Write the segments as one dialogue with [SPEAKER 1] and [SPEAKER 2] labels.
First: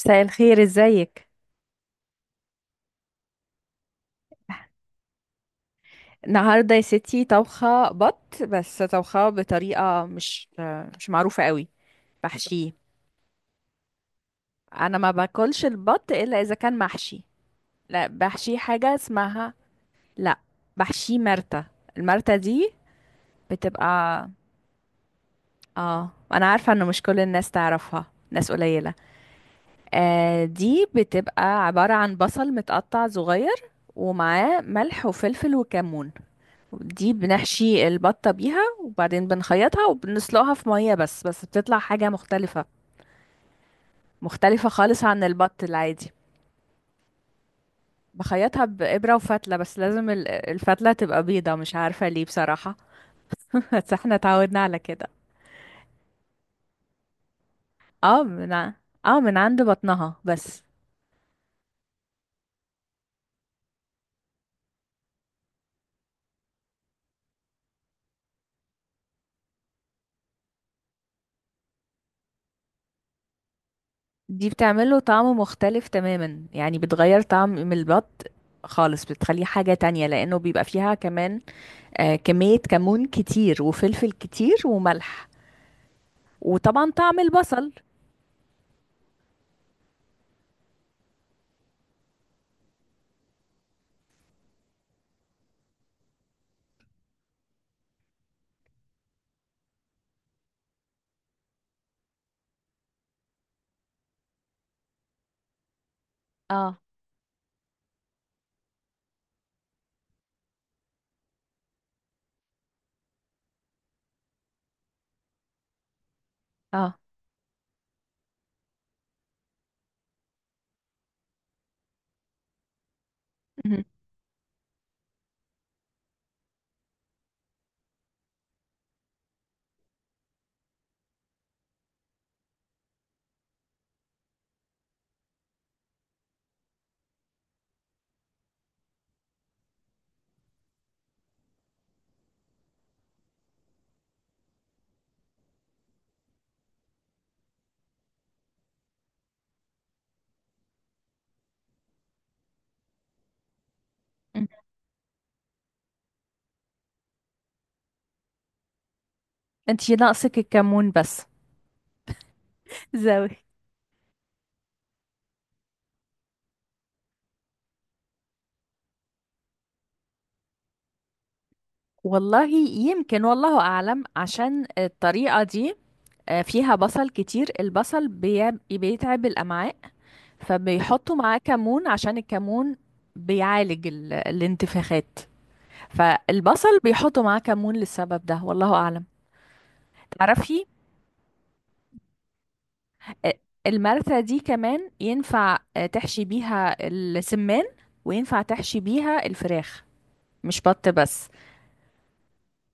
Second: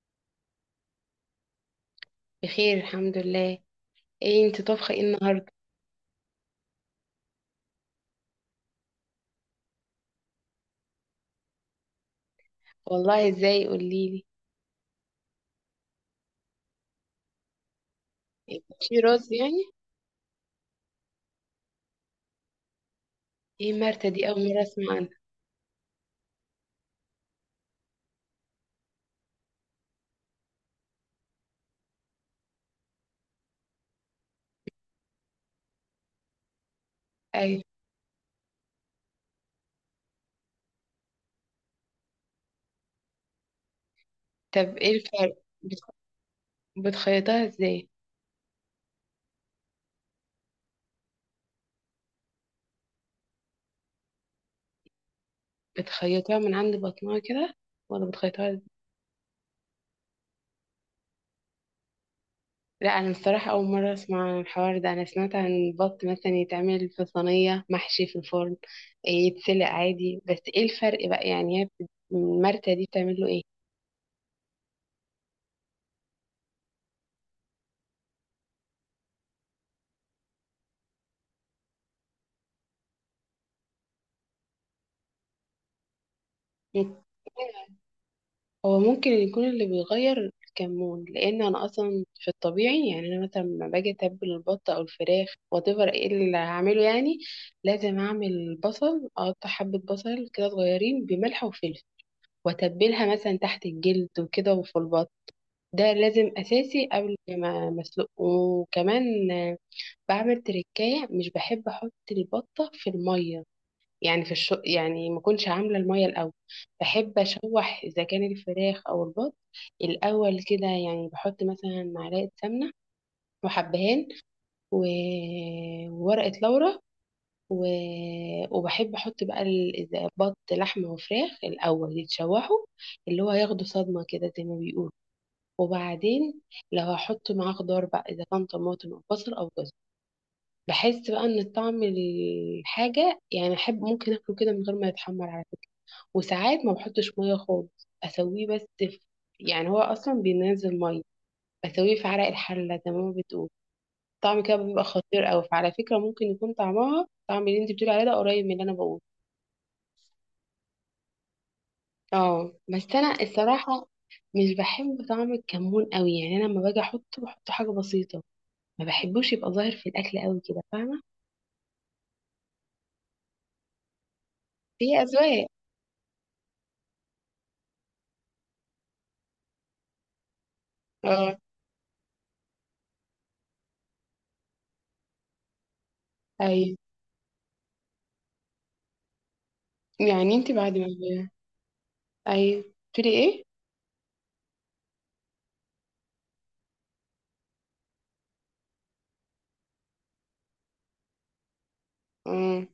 [SPEAKER 1] مساء الخير، ازيك؟
[SPEAKER 2] بخير الحمد لله. ايه انت طبخه ايه النهارده؟
[SPEAKER 1] النهارده يا ستي طبخه بط، بس طبخه بطريقه مش معروفه قوي. بحشيه.
[SPEAKER 2] والله؟ ازاي، قوليلي.
[SPEAKER 1] انا ما باكلش البط الا اذا كان محشي. لا، بحشيه
[SPEAKER 2] إيه؟
[SPEAKER 1] حاجه
[SPEAKER 2] في رز
[SPEAKER 1] اسمها.
[SPEAKER 2] يعني؟
[SPEAKER 1] لا، بحشيه مرتة. المرتة دي
[SPEAKER 2] ايه مرتة
[SPEAKER 1] بتبقى.
[SPEAKER 2] دي؟ اول مره اسمع عنها.
[SPEAKER 1] اه، انا عارفه انه مش كل الناس تعرفها، ناس قليله. آه، دي بتبقى عباره عن بصل متقطع صغير، ومعاه ملح وفلفل وكمون. دي
[SPEAKER 2] ايوه.
[SPEAKER 1] بنحشي البطة بيها، وبعدين بنخيطها وبنسلقها في مية بس، بس بتطلع حاجة مختلفة. مختلفة
[SPEAKER 2] طب ايه
[SPEAKER 1] خالص عن
[SPEAKER 2] الفرق؟
[SPEAKER 1] البط
[SPEAKER 2] بتخ-
[SPEAKER 1] العادي.
[SPEAKER 2] بتخيطها ازاي؟
[SPEAKER 1] بخيطها بإبرة وفتلة، بس لازم الفتلة تبقى بيضة، مش عارفة ليه بصراحة. بس احنا اتعودنا على كده.
[SPEAKER 2] بتخيطها من عند بطنها كده ولا
[SPEAKER 1] اه
[SPEAKER 2] بتخيطها
[SPEAKER 1] من
[SPEAKER 2] ازاي؟
[SPEAKER 1] ع- اه، من عند بطنها بس.
[SPEAKER 2] لا، انا الصراحه اول مره اسمع عن الحوار ده. انا سمعت عن البط مثلا يتعمل في صينيه محشي في الفرن. إيه، يتسلق عادي. بس ايه الفرق بقى يعني؟ هي المرتة دي بتعمل له
[SPEAKER 1] دي بتعمله طعم مختلف تماما، يعني بتغير طعم من البط خالص، بتخليه حاجة تانية، لأنه بيبقى فيها كمان آه كمية كمون كتير وفلفل كتير وملح، وطبعا
[SPEAKER 2] ايه؟
[SPEAKER 1] طعم البصل.
[SPEAKER 2] هو ممكن يكون اللي بيغير الكمون، لان انا اصلا في الطبيعي، يعني انا مثلا لما باجي اتبل البط او الفراخ whatever، ايه اللي هعمله يعني، لازم اعمل بصل، اقطع حبة بصل كده صغيرين بملح وفلفل، واتبلها مثلا تحت الجلد وكده، وفي البط ده لازم
[SPEAKER 1] اه.
[SPEAKER 2] اساسي قبل ما مسلوق. وكمان بعمل تركاية، مش بحب احط البطة في المية. يعني في يعني ما كنتش عامله الميه الاول.
[SPEAKER 1] اه.
[SPEAKER 2] بحب اشوح اذا كان الفراخ او البط الاول كده، يعني بحط مثلا معلقه سمنه
[SPEAKER 1] مهم.
[SPEAKER 2] وحبهان و... وورقه لورا و... وبحب احط بقى إذا بط لحمه وفراخ الاول يتشوحوا، اللي هو ياخدوا صدمه كده زي ما بيقولوا. وبعدين لو هحط معاه خضار بقى اذا كان طماطم او بصل او جزر، بحس بقى ان الطعم الحاجه، يعني احب ممكن اكله كده من غير ما يتحمر على فكرة. وساعات ما بحطش ميه خالص، اسويه بس في، يعني هو اصلا بينزل ميه، اسويه في عرق الحله زي ما بتقول. طعم
[SPEAKER 1] مهم.
[SPEAKER 2] كده بيبقى خطير قوي. فعلى فكره ممكن يكون طعمها طعم اللي انت بتقولي عليه ده قريب من اللي انا بقوله.
[SPEAKER 1] انت ناقصك الكمون بس.
[SPEAKER 2] اه، بس انا
[SPEAKER 1] زاوي.
[SPEAKER 2] الصراحه مش بحب طعم الكمون قوي. يعني انا لما باجي احطه، بحطه حاجه بسيطه، ما بحبوش يبقى ظاهر في الاكل قوي كده، فاهمه؟
[SPEAKER 1] والله يمكن، والله أعلم، عشان
[SPEAKER 2] هي
[SPEAKER 1] الطريقة
[SPEAKER 2] اذواق.
[SPEAKER 1] دي فيها بصل كتير، البصل بيتعب الأمعاء، فبيحطوا معاه
[SPEAKER 2] اه،
[SPEAKER 1] كمون، عشان الكمون بيعالج الانتفاخات.
[SPEAKER 2] ايوه.
[SPEAKER 1] فالبصل بيحطوا معاه كمون للسبب ده، والله أعلم.
[SPEAKER 2] يعني انت
[SPEAKER 1] تعرفي؟
[SPEAKER 2] بعد ما، ايوه، بتقولي
[SPEAKER 1] آه،
[SPEAKER 2] ايه؟
[SPEAKER 1] المرثة دي كمان ينفع تحشي بيها السمان، وينفع تحشي بيها الفراخ، مش بط بس.
[SPEAKER 2] امم.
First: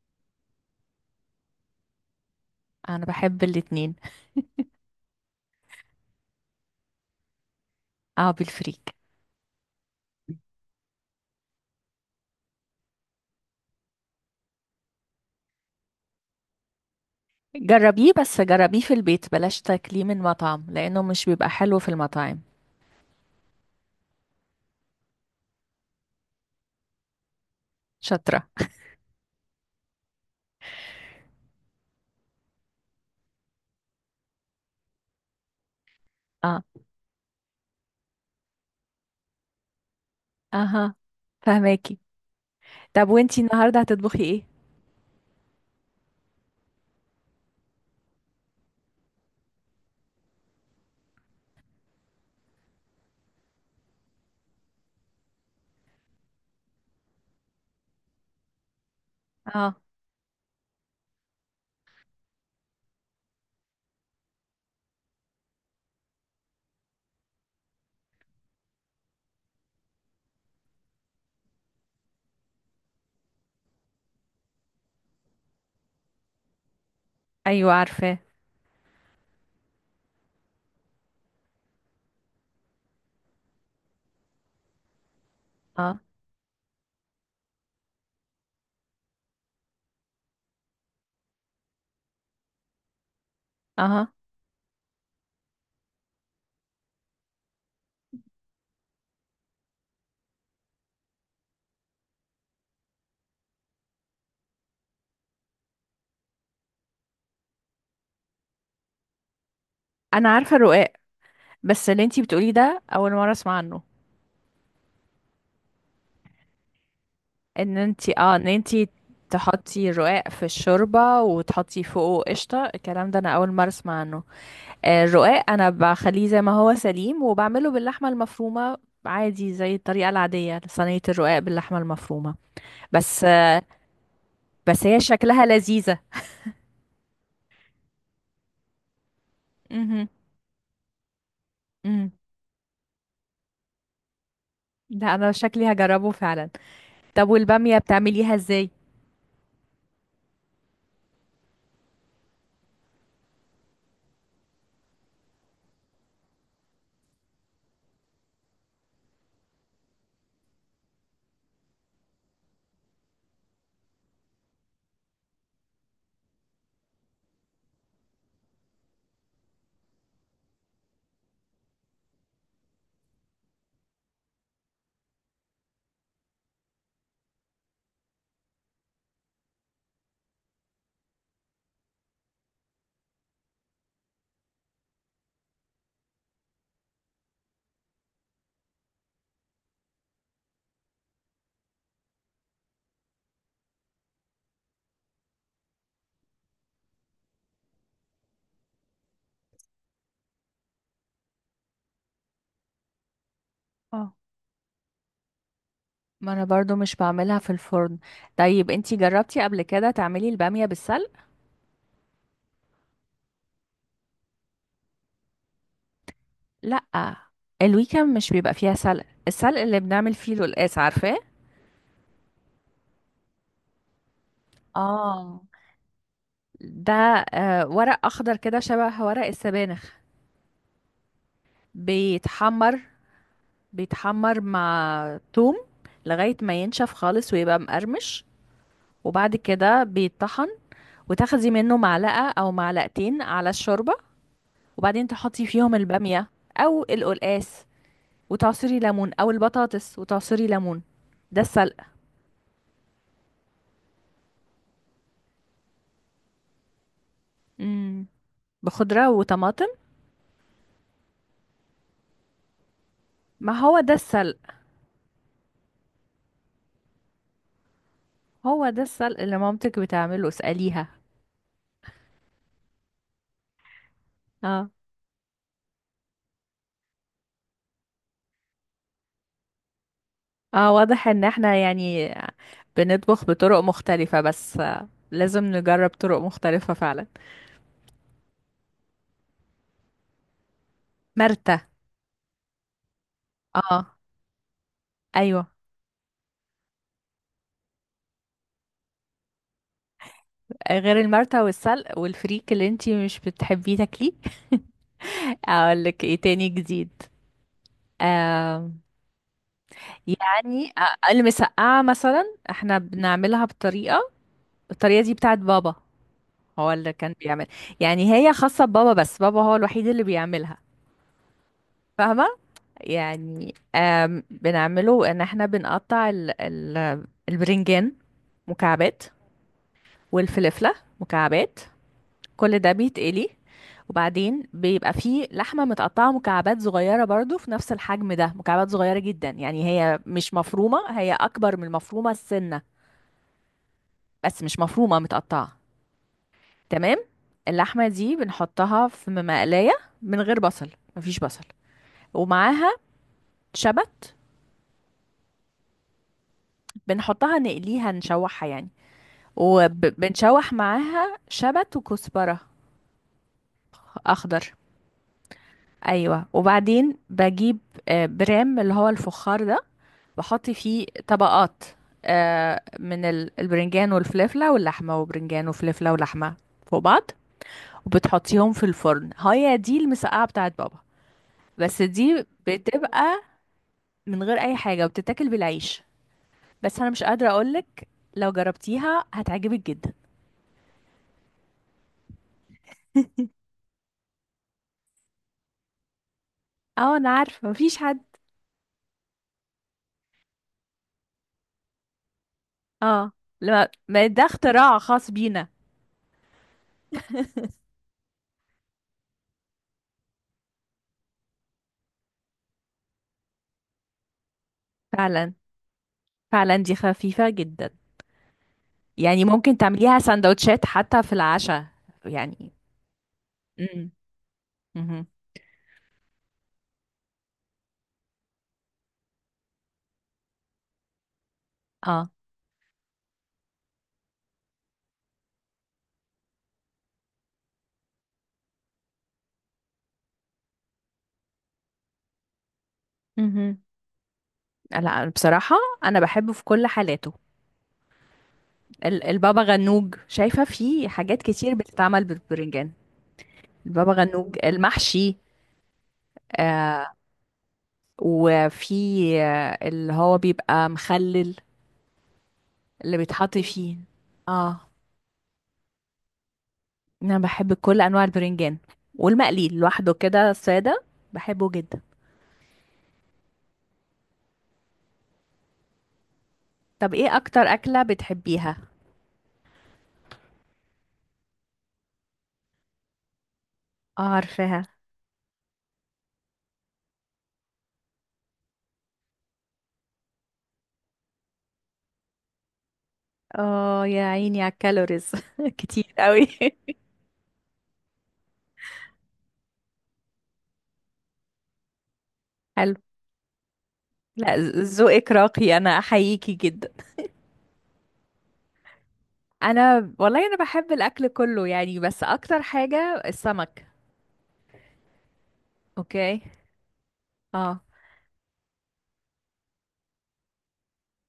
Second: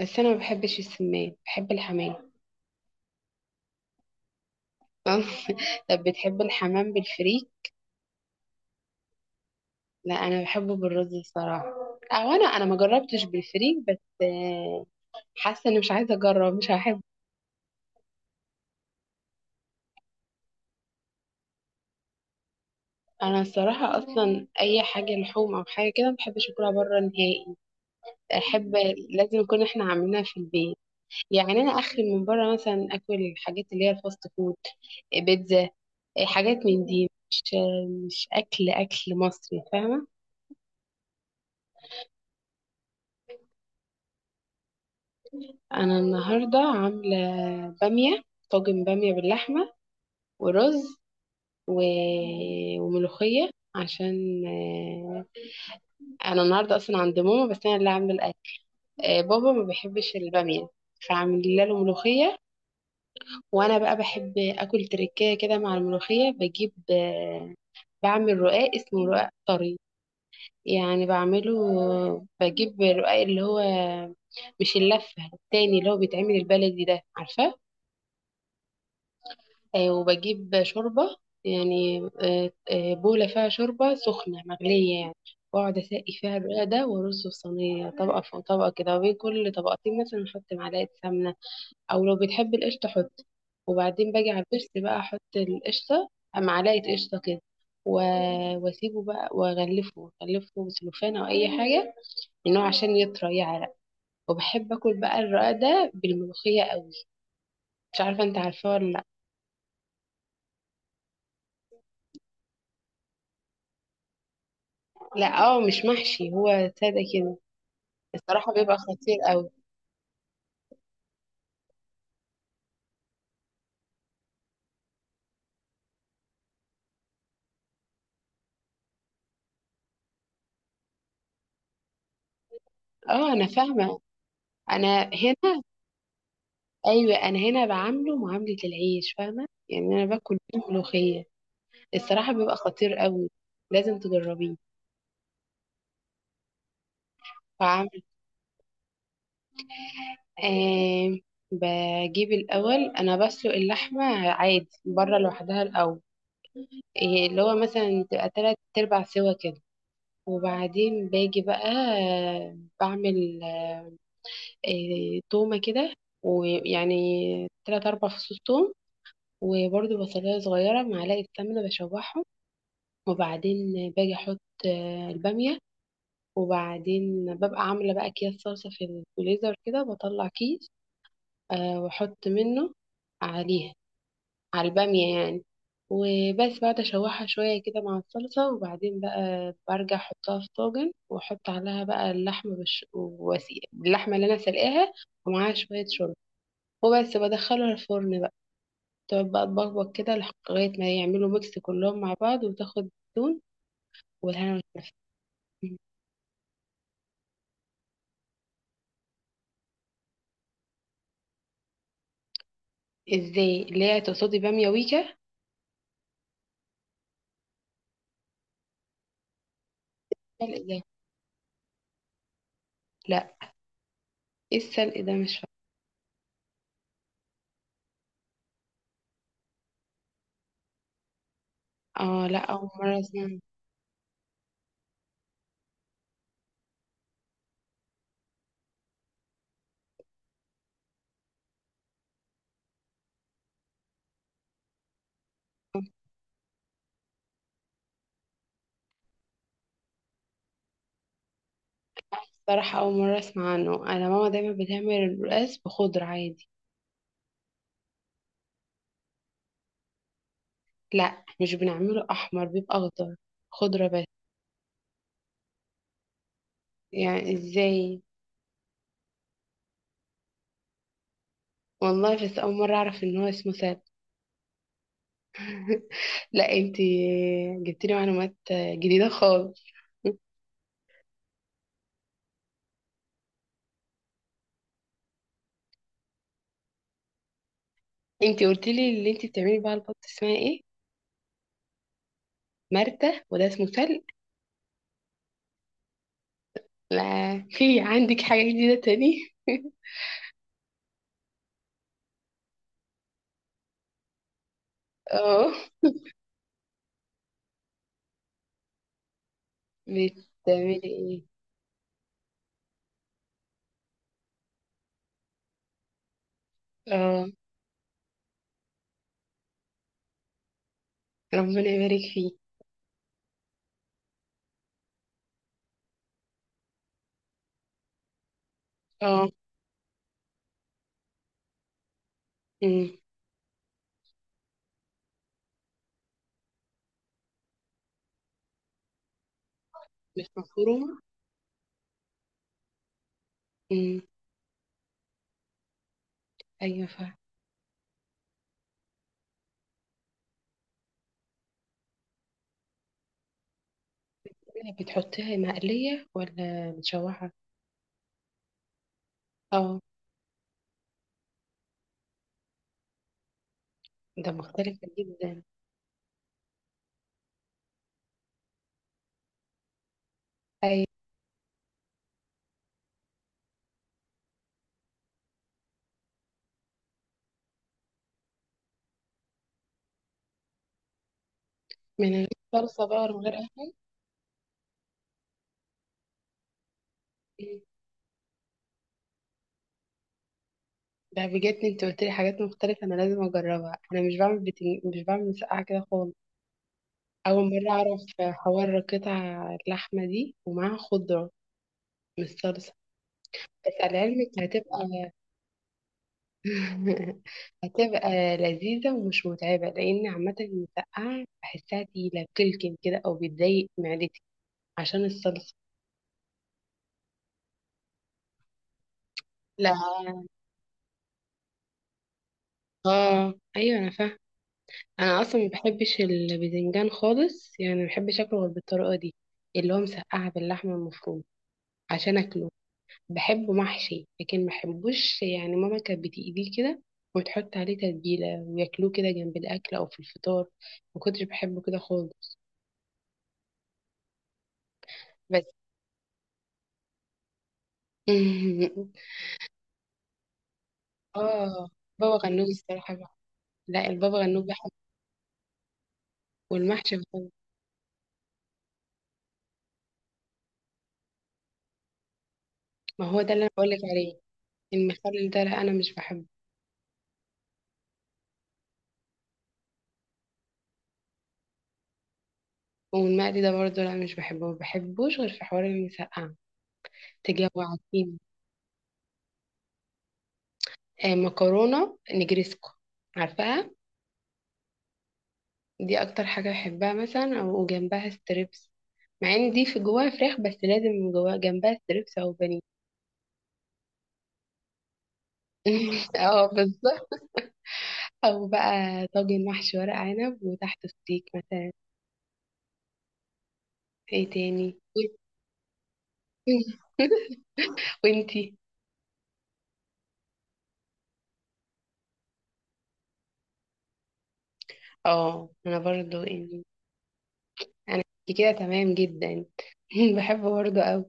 [SPEAKER 2] بس انا ما بحبش السمان، بحب الحمام.
[SPEAKER 1] انا بحب الاتنين.
[SPEAKER 2] آه. طب بتحب الحمام بالفريك؟
[SPEAKER 1] اه، بالفريك.
[SPEAKER 2] لا، انا بحبه بالرز الصراحه. او انا ما جربتش بالفريك، بس آه، حاسه اني مش عايزه اجرب، مش هحب.
[SPEAKER 1] جربيه، بس جربيه في البيت، بلاش تاكليه من مطعم، لانه مش بيبقى حلو في المطاعم.
[SPEAKER 2] انا الصراحه اصلا اي حاجه لحوم او حاجه كده ما بحبش اكلها بره نهائي.
[SPEAKER 1] شاطرة.
[SPEAKER 2] احب، لازم نكون احنا عاملينها في البيت. يعني انا اخري من بره مثلا اكل الحاجات اللي هي الفاست فود، بيتزا، حاجات
[SPEAKER 1] اه.
[SPEAKER 2] من دي، مش اكل اكل مصري، فاهمه؟
[SPEAKER 1] اها. فهماكي. طب وانتي النهاردة هتطبخي ايه؟
[SPEAKER 2] انا النهارده عامله باميه، طاجن باميه باللحمه، ورز و... وملوخية، عشان أنا النهاردة أصلا عند ماما، بس أنا اللي عاملة الأكل. بابا ما
[SPEAKER 1] اه.
[SPEAKER 2] بيحبش البامية، فعامل له ملوخية. وأنا بقى بحب أكل تركية كده مع الملوخية، بجيب بعمل رقاق اسمه رقاق طري. يعني بعمله، بجيب الرقاق اللي هو، مش اللفة التاني اللي هو بيتعمل البلدي ده، عارفاه؟
[SPEAKER 1] ايوه عارفاه.
[SPEAKER 2] وبجيب شوربة، يعني بولة فيها شوربة سخنة مغلية يعني. وأقعد
[SPEAKER 1] اه.
[SPEAKER 2] أسقي فيها الرق ده، وأرصه في صينية طبقة فوق طبقة كده، وبين كل طبقتين مثلا أحط معلقة سمنة، أو لو بتحب القشطة حط.
[SPEAKER 1] اها.
[SPEAKER 2] وبعدين باجي على البرس بقى أحط القشطة، معلقة قشطة كده و- وأسيبه بقى وأغلفه بسلوفان أو أي حاجة، إنه عشان يطرى يعرق. وبحب آكل بقى الرق ده بالملوخية قوي. مش عارفة أنت عارفاه ولا لأ.
[SPEAKER 1] انا عارفة الرقاق، بس اللي انتي بتقوليه ده اول مرة اسمع عنه.
[SPEAKER 2] لا، اه، مش محشي هو، ساده كده.
[SPEAKER 1] ان
[SPEAKER 2] الصراحه بيبقى
[SPEAKER 1] انتي
[SPEAKER 2] خطير قوي.
[SPEAKER 1] تحطي الرقاق في الشوربة وتحطي فوقه قشطة، الكلام ده انا اول مرة اسمع عنه. الرقاق انا بخليه زي ما هو سليم، وبعمله باللحمه المفرومه عادي زي الطريقه العاديه، صينيه الرقاق باللحمه المفرومه. بس
[SPEAKER 2] اه، انا
[SPEAKER 1] آه،
[SPEAKER 2] فاهمه.
[SPEAKER 1] بس هي
[SPEAKER 2] انا
[SPEAKER 1] شكلها
[SPEAKER 2] هنا،
[SPEAKER 1] لذيذه.
[SPEAKER 2] ايوه، انا هنا بعامله معامله العيش، فاهمه؟ يعني انا
[SPEAKER 1] امم.
[SPEAKER 2] باكل بيه ملوخيه.
[SPEAKER 1] امم.
[SPEAKER 2] الصراحه بيبقى خطير قوي، لازم تجربيه.
[SPEAKER 1] ده انا شكلي هجربه فعلا. طب والباميه
[SPEAKER 2] بعمل،
[SPEAKER 1] بتعمليها ازاي؟
[SPEAKER 2] آه بجيب الاول، انا بسلق اللحمه عادي بره لوحدها الاول، إيه، اللي هو مثلا تبقى تلات ارباع سوا كده. وبعدين باجي بقى بعمل تومة كده، ويعني تلات أربع فصوص توم. وبرده بصلاية صغيرة، معلقة سمنة، بشوحهم. وبعدين باجي أحط البامية. وبعدين ببقى عاملة بقى أكياس صلصة في الفريزر كده، بطلع كيس، وأحط منه عليها، على البامية يعني. وبس بعد أشوحها شوية كده مع الصلصة، وبعدين بقى برجع أحطها في طاجن وأحط عليها بقى اللحمة، واللحمة اللي أنا سلقاها ومعاها شوية شوربة. وبس بدخله الفرن بقى، تقعد بقى تبقبق كده لغاية ما يعملوا ميكس كلهم مع بعض، وتاخد الزيتون
[SPEAKER 1] اه،
[SPEAKER 2] والهنا والشفا.
[SPEAKER 1] ما انا برضو مش بعملها في الفرن. طيب انتي جربتي قبل كده تعملي الباميه بالسلق؟
[SPEAKER 2] ازاي، اللي هي تقصدي بامية ويكا؟
[SPEAKER 1] لا، الويكند مش بيبقى فيها سلق، السلق اللي بنعمل فيه
[SPEAKER 2] سلق
[SPEAKER 1] القلقاس
[SPEAKER 2] ده؟
[SPEAKER 1] عارفاه.
[SPEAKER 2] لا، ايه السلق ده؟
[SPEAKER 1] اه،
[SPEAKER 2] مش،
[SPEAKER 1] ده ورق اخضر كده شبه ورق السبانخ،
[SPEAKER 2] فاهمة، اه، لا اول
[SPEAKER 1] بيتحمر.
[SPEAKER 2] مرة اسمع عنه.
[SPEAKER 1] بيتحمر مع توم لغاية ما ينشف خالص ويبقى مقرمش، وبعد كده بيتطحن، وتاخدي منه معلقة أو معلقتين على الشوربة، وبعدين تحطي فيهم البامية أو القلقاس، وتعصري ليمون، أو البطاطس وتعصري ليمون. ده السلق.
[SPEAKER 2] الصراحة اول مرة اسمع عنه، انا ماما دايما بتعمل الرقاس بخضرة عادي.
[SPEAKER 1] مم. بخضرة وطماطم.
[SPEAKER 2] لا، مش بنعمله احمر، بيبقى اخضر.
[SPEAKER 1] ما هو
[SPEAKER 2] خضرة
[SPEAKER 1] ده
[SPEAKER 2] بس،
[SPEAKER 1] السلق.
[SPEAKER 2] يعني ازاي؟
[SPEAKER 1] هو ده السلق اللي مامتك بتعمله، اسأليها.
[SPEAKER 2] والله، بس اول مرة اعرف ان هو اسمه سلق. لا، انتي جبتيلي معلومات جديدة خالص.
[SPEAKER 1] اه، واضح ان احنا يعني بنطبخ بطرق مختلفة، بس لازم نجرب طرق مختلفة فعلا.
[SPEAKER 2] انتي قلتي لي اللي انتي بتعملي بقى البط اسمها ايه؟
[SPEAKER 1] مرتة.
[SPEAKER 2] مرتة، وده اسمه
[SPEAKER 1] اه.
[SPEAKER 2] سلق.
[SPEAKER 1] ايوه.
[SPEAKER 2] لا، في عندك حاجة جديدة تاني؟
[SPEAKER 1] غير المرتة والسلق والفريك اللي انتي مش بتحبيه تاكليه.
[SPEAKER 2] اه،
[SPEAKER 1] اقول لك ايه تاني جديد؟ آه يعني
[SPEAKER 2] بتعملي ايه؟
[SPEAKER 1] المسقعة مثلا احنا بنعملها بطريقة، الطريقة دي بتاعت بابا، هو اللي كان
[SPEAKER 2] اه،
[SPEAKER 1] بيعمل. يعني هي خاصة ببابا، بس بابا هو الوحيد اللي بيعملها.
[SPEAKER 2] ربنا يبارك
[SPEAKER 1] فاهمة؟
[SPEAKER 2] فيه.
[SPEAKER 1] يعني بنعمله ان احنا بنقطع ال البرنجان مكعبات،
[SPEAKER 2] اه.
[SPEAKER 1] والفلفلة مكعبات، كل ده
[SPEAKER 2] امم،
[SPEAKER 1] بيتقلي. وبعدين بيبقى فيه لحمة متقطعة مكعبات صغيرة برضو في نفس الحجم ده، مكعبات صغيرة جدا، يعني هي
[SPEAKER 2] مش
[SPEAKER 1] مش مفرومة،
[SPEAKER 2] مفرومة،
[SPEAKER 1] هي أكبر من المفرومة السنة،
[SPEAKER 2] امم.
[SPEAKER 1] بس مش مفرومة، متقطعة.
[SPEAKER 2] ايوه،
[SPEAKER 1] تمام.
[SPEAKER 2] فاهمة.
[SPEAKER 1] اللحمة دي بنحطها في مقلاية من غير بصل، مفيش بصل، ومعاها شبت.
[SPEAKER 2] بتحطيها مقلية ولا مشوحة؟
[SPEAKER 1] بنحطها، نقليها، نشوحها يعني،
[SPEAKER 2] اه،
[SPEAKER 1] وبنشوح معاها شبت وكزبرة
[SPEAKER 2] ده
[SPEAKER 1] أخضر.
[SPEAKER 2] مختلف جدا.
[SPEAKER 1] أيوة، وبعدين بجيب برام اللي هو الفخار ده، بحط فيه
[SPEAKER 2] ايوه،
[SPEAKER 1] طبقات من البرنجان والفلفلة واللحمة، وبرنجان وفلفلة ولحمة فوق بعض، وبتحطيهم في الفرن. هي دي المسقعة بتاعت بابا، بس
[SPEAKER 2] من
[SPEAKER 1] دي
[SPEAKER 2] غير صلصة بقى ولا
[SPEAKER 1] بتبقى
[SPEAKER 2] من غير اي حاجة؟
[SPEAKER 1] من غير أي حاجة، وبتتاكل بالعيش. بس أنا مش قادرة
[SPEAKER 2] مم.
[SPEAKER 1] أقولك، لو جربتيها هتعجبك جدا.
[SPEAKER 2] ده بجد انت قلت لي حاجات مختلفة، انا لازم اجربها. انا مش بعمل مسقعة كده خالص.
[SPEAKER 1] اه، انا
[SPEAKER 2] أول
[SPEAKER 1] عارفه،
[SPEAKER 2] مرة
[SPEAKER 1] مفيش
[SPEAKER 2] أعرف
[SPEAKER 1] حد.
[SPEAKER 2] حوار قطع اللحمة دي ومعاها خضرة، مش صلصة.
[SPEAKER 1] اه، لما
[SPEAKER 2] بس على
[SPEAKER 1] ما ده
[SPEAKER 2] علمك
[SPEAKER 1] اختراع خاص
[SPEAKER 2] هتبقى
[SPEAKER 1] بينا.
[SPEAKER 2] هتبقى لذيذة ومش متعبة، لأن عامة المسقعة بحسها تقيلة بتلكم كده، أو بتضايق معدتي عشان
[SPEAKER 1] فعلا.
[SPEAKER 2] الصلصة.
[SPEAKER 1] فعلا دي خفيفة جدا، يعني ممكن
[SPEAKER 2] لا،
[SPEAKER 1] تعمليها سندوتشات حتى في العشاء يعني.
[SPEAKER 2] آه، أيوة أنا
[SPEAKER 1] امم.
[SPEAKER 2] فاهمة.
[SPEAKER 1] امم.
[SPEAKER 2] أنا أصلا ما بحبش الباذنجان خالص، يعني ما بحبش أكله غير بالطريقة دي، اللي هو مسقعة باللحمة المفرومة.
[SPEAKER 1] اه.
[SPEAKER 2] عشان أكله، بحبه محشي لكن ما بحبوش. يعني ماما كانت بتقليه كده وتحط عليه تتبيلة وياكلوه كده جنب الأكل أو في الفطار. ما كنتش بحبه كده خالص.
[SPEAKER 1] امم. لا
[SPEAKER 2] بس
[SPEAKER 1] بصراحة، أنا بحبه في كل حالاته. البابا غنوج، شايفة فيه حاجات كتير
[SPEAKER 2] آه،
[SPEAKER 1] بتتعمل
[SPEAKER 2] بابا غنوج.
[SPEAKER 1] بالبرنجان.
[SPEAKER 2] الصراحة بقى. لا،
[SPEAKER 1] البابا
[SPEAKER 2] البابا
[SPEAKER 1] غنوج
[SPEAKER 2] غنوج بحبه،
[SPEAKER 1] المحشي. آه
[SPEAKER 2] والمحشي بحبه.
[SPEAKER 1] وفي اللي هو بيبقى مخلل، اللي
[SPEAKER 2] ما هو ده
[SPEAKER 1] بيتحط
[SPEAKER 2] اللي أنا
[SPEAKER 1] فيه.
[SPEAKER 2] بقولك عليه.
[SPEAKER 1] اه،
[SPEAKER 2] المخلل ده لا، أنا مش بحبه.
[SPEAKER 1] انا بحب كل انواع البرنجان، والمقلي لوحده كده ساده بحبه جدا.
[SPEAKER 2] والمقلي ده برضه لا، مش بحبه، ما بحبوش غير في حوار المسقعة.
[SPEAKER 1] طب ايه اكتر اكله
[SPEAKER 2] تجوعتيني.
[SPEAKER 1] بتحبيها؟
[SPEAKER 2] آه، مكرونة نجريسكو، عارفاها؟
[SPEAKER 1] اه عارفاها.
[SPEAKER 2] دي اكتر حاجة بحبها، مثلا او جنبها ستريبس، مع ان دي في جواها فراخ، بس لازم جواها جنبها ستريبس او بانيه.
[SPEAKER 1] اه يا عيني على الكالوريز كتير قوي.
[SPEAKER 2] اه، بالظبط. او بقى طاجن محشي ورق عنب وتحته ستيك مثلا.
[SPEAKER 1] حلو.
[SPEAKER 2] ايه
[SPEAKER 1] لا.
[SPEAKER 2] تاني؟
[SPEAKER 1] ذوقك راقي، انا احييكي جدا.
[SPEAKER 2] وانتي؟
[SPEAKER 1] انا والله انا بحب الاكل كله يعني، بس اكتر حاجه السمك.
[SPEAKER 2] اه، انا
[SPEAKER 1] اوكي.
[SPEAKER 2] برضو يعني،
[SPEAKER 1] اه.
[SPEAKER 2] انا كده تمام جدا. بحب برضو قوي.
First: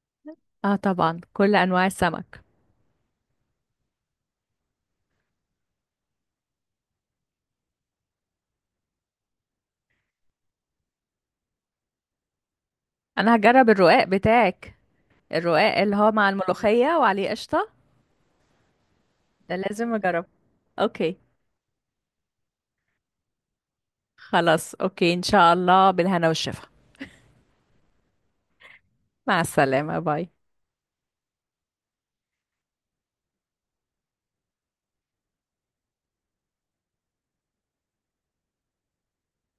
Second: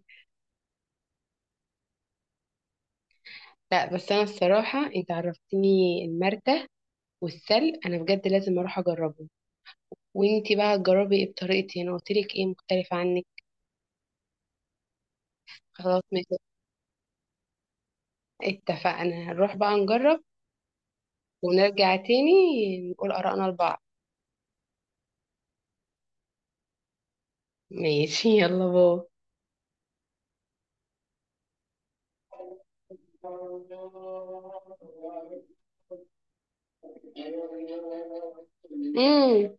[SPEAKER 1] اه طبعا، كل انواع السمك.
[SPEAKER 2] لا، بس انا الصراحة انت عرفتني المرتة انا بجد لازم اروح اجربه. وانتي بقى هتجربي ايه بطريقتي انا قلتلك؟ ايه مختلف عنك؟
[SPEAKER 1] انا هجرب الرقاق بتاعك، الرقاق اللي
[SPEAKER 2] خلاص،
[SPEAKER 1] هو مع الملوخيه وعليه قشطه.
[SPEAKER 2] اتفقنا،
[SPEAKER 1] ده
[SPEAKER 2] نروح بقى
[SPEAKER 1] لازم
[SPEAKER 2] نجرب،
[SPEAKER 1] اجربه. اوكي.
[SPEAKER 2] ونرجع تاني نقول آرائنا لبعض.
[SPEAKER 1] خلاص، اوكي، ان شاء الله، بالهنا والشفا.
[SPEAKER 2] ماشي، يلا باي.
[SPEAKER 1] مع السلامة، باي.
[SPEAKER 2] مم.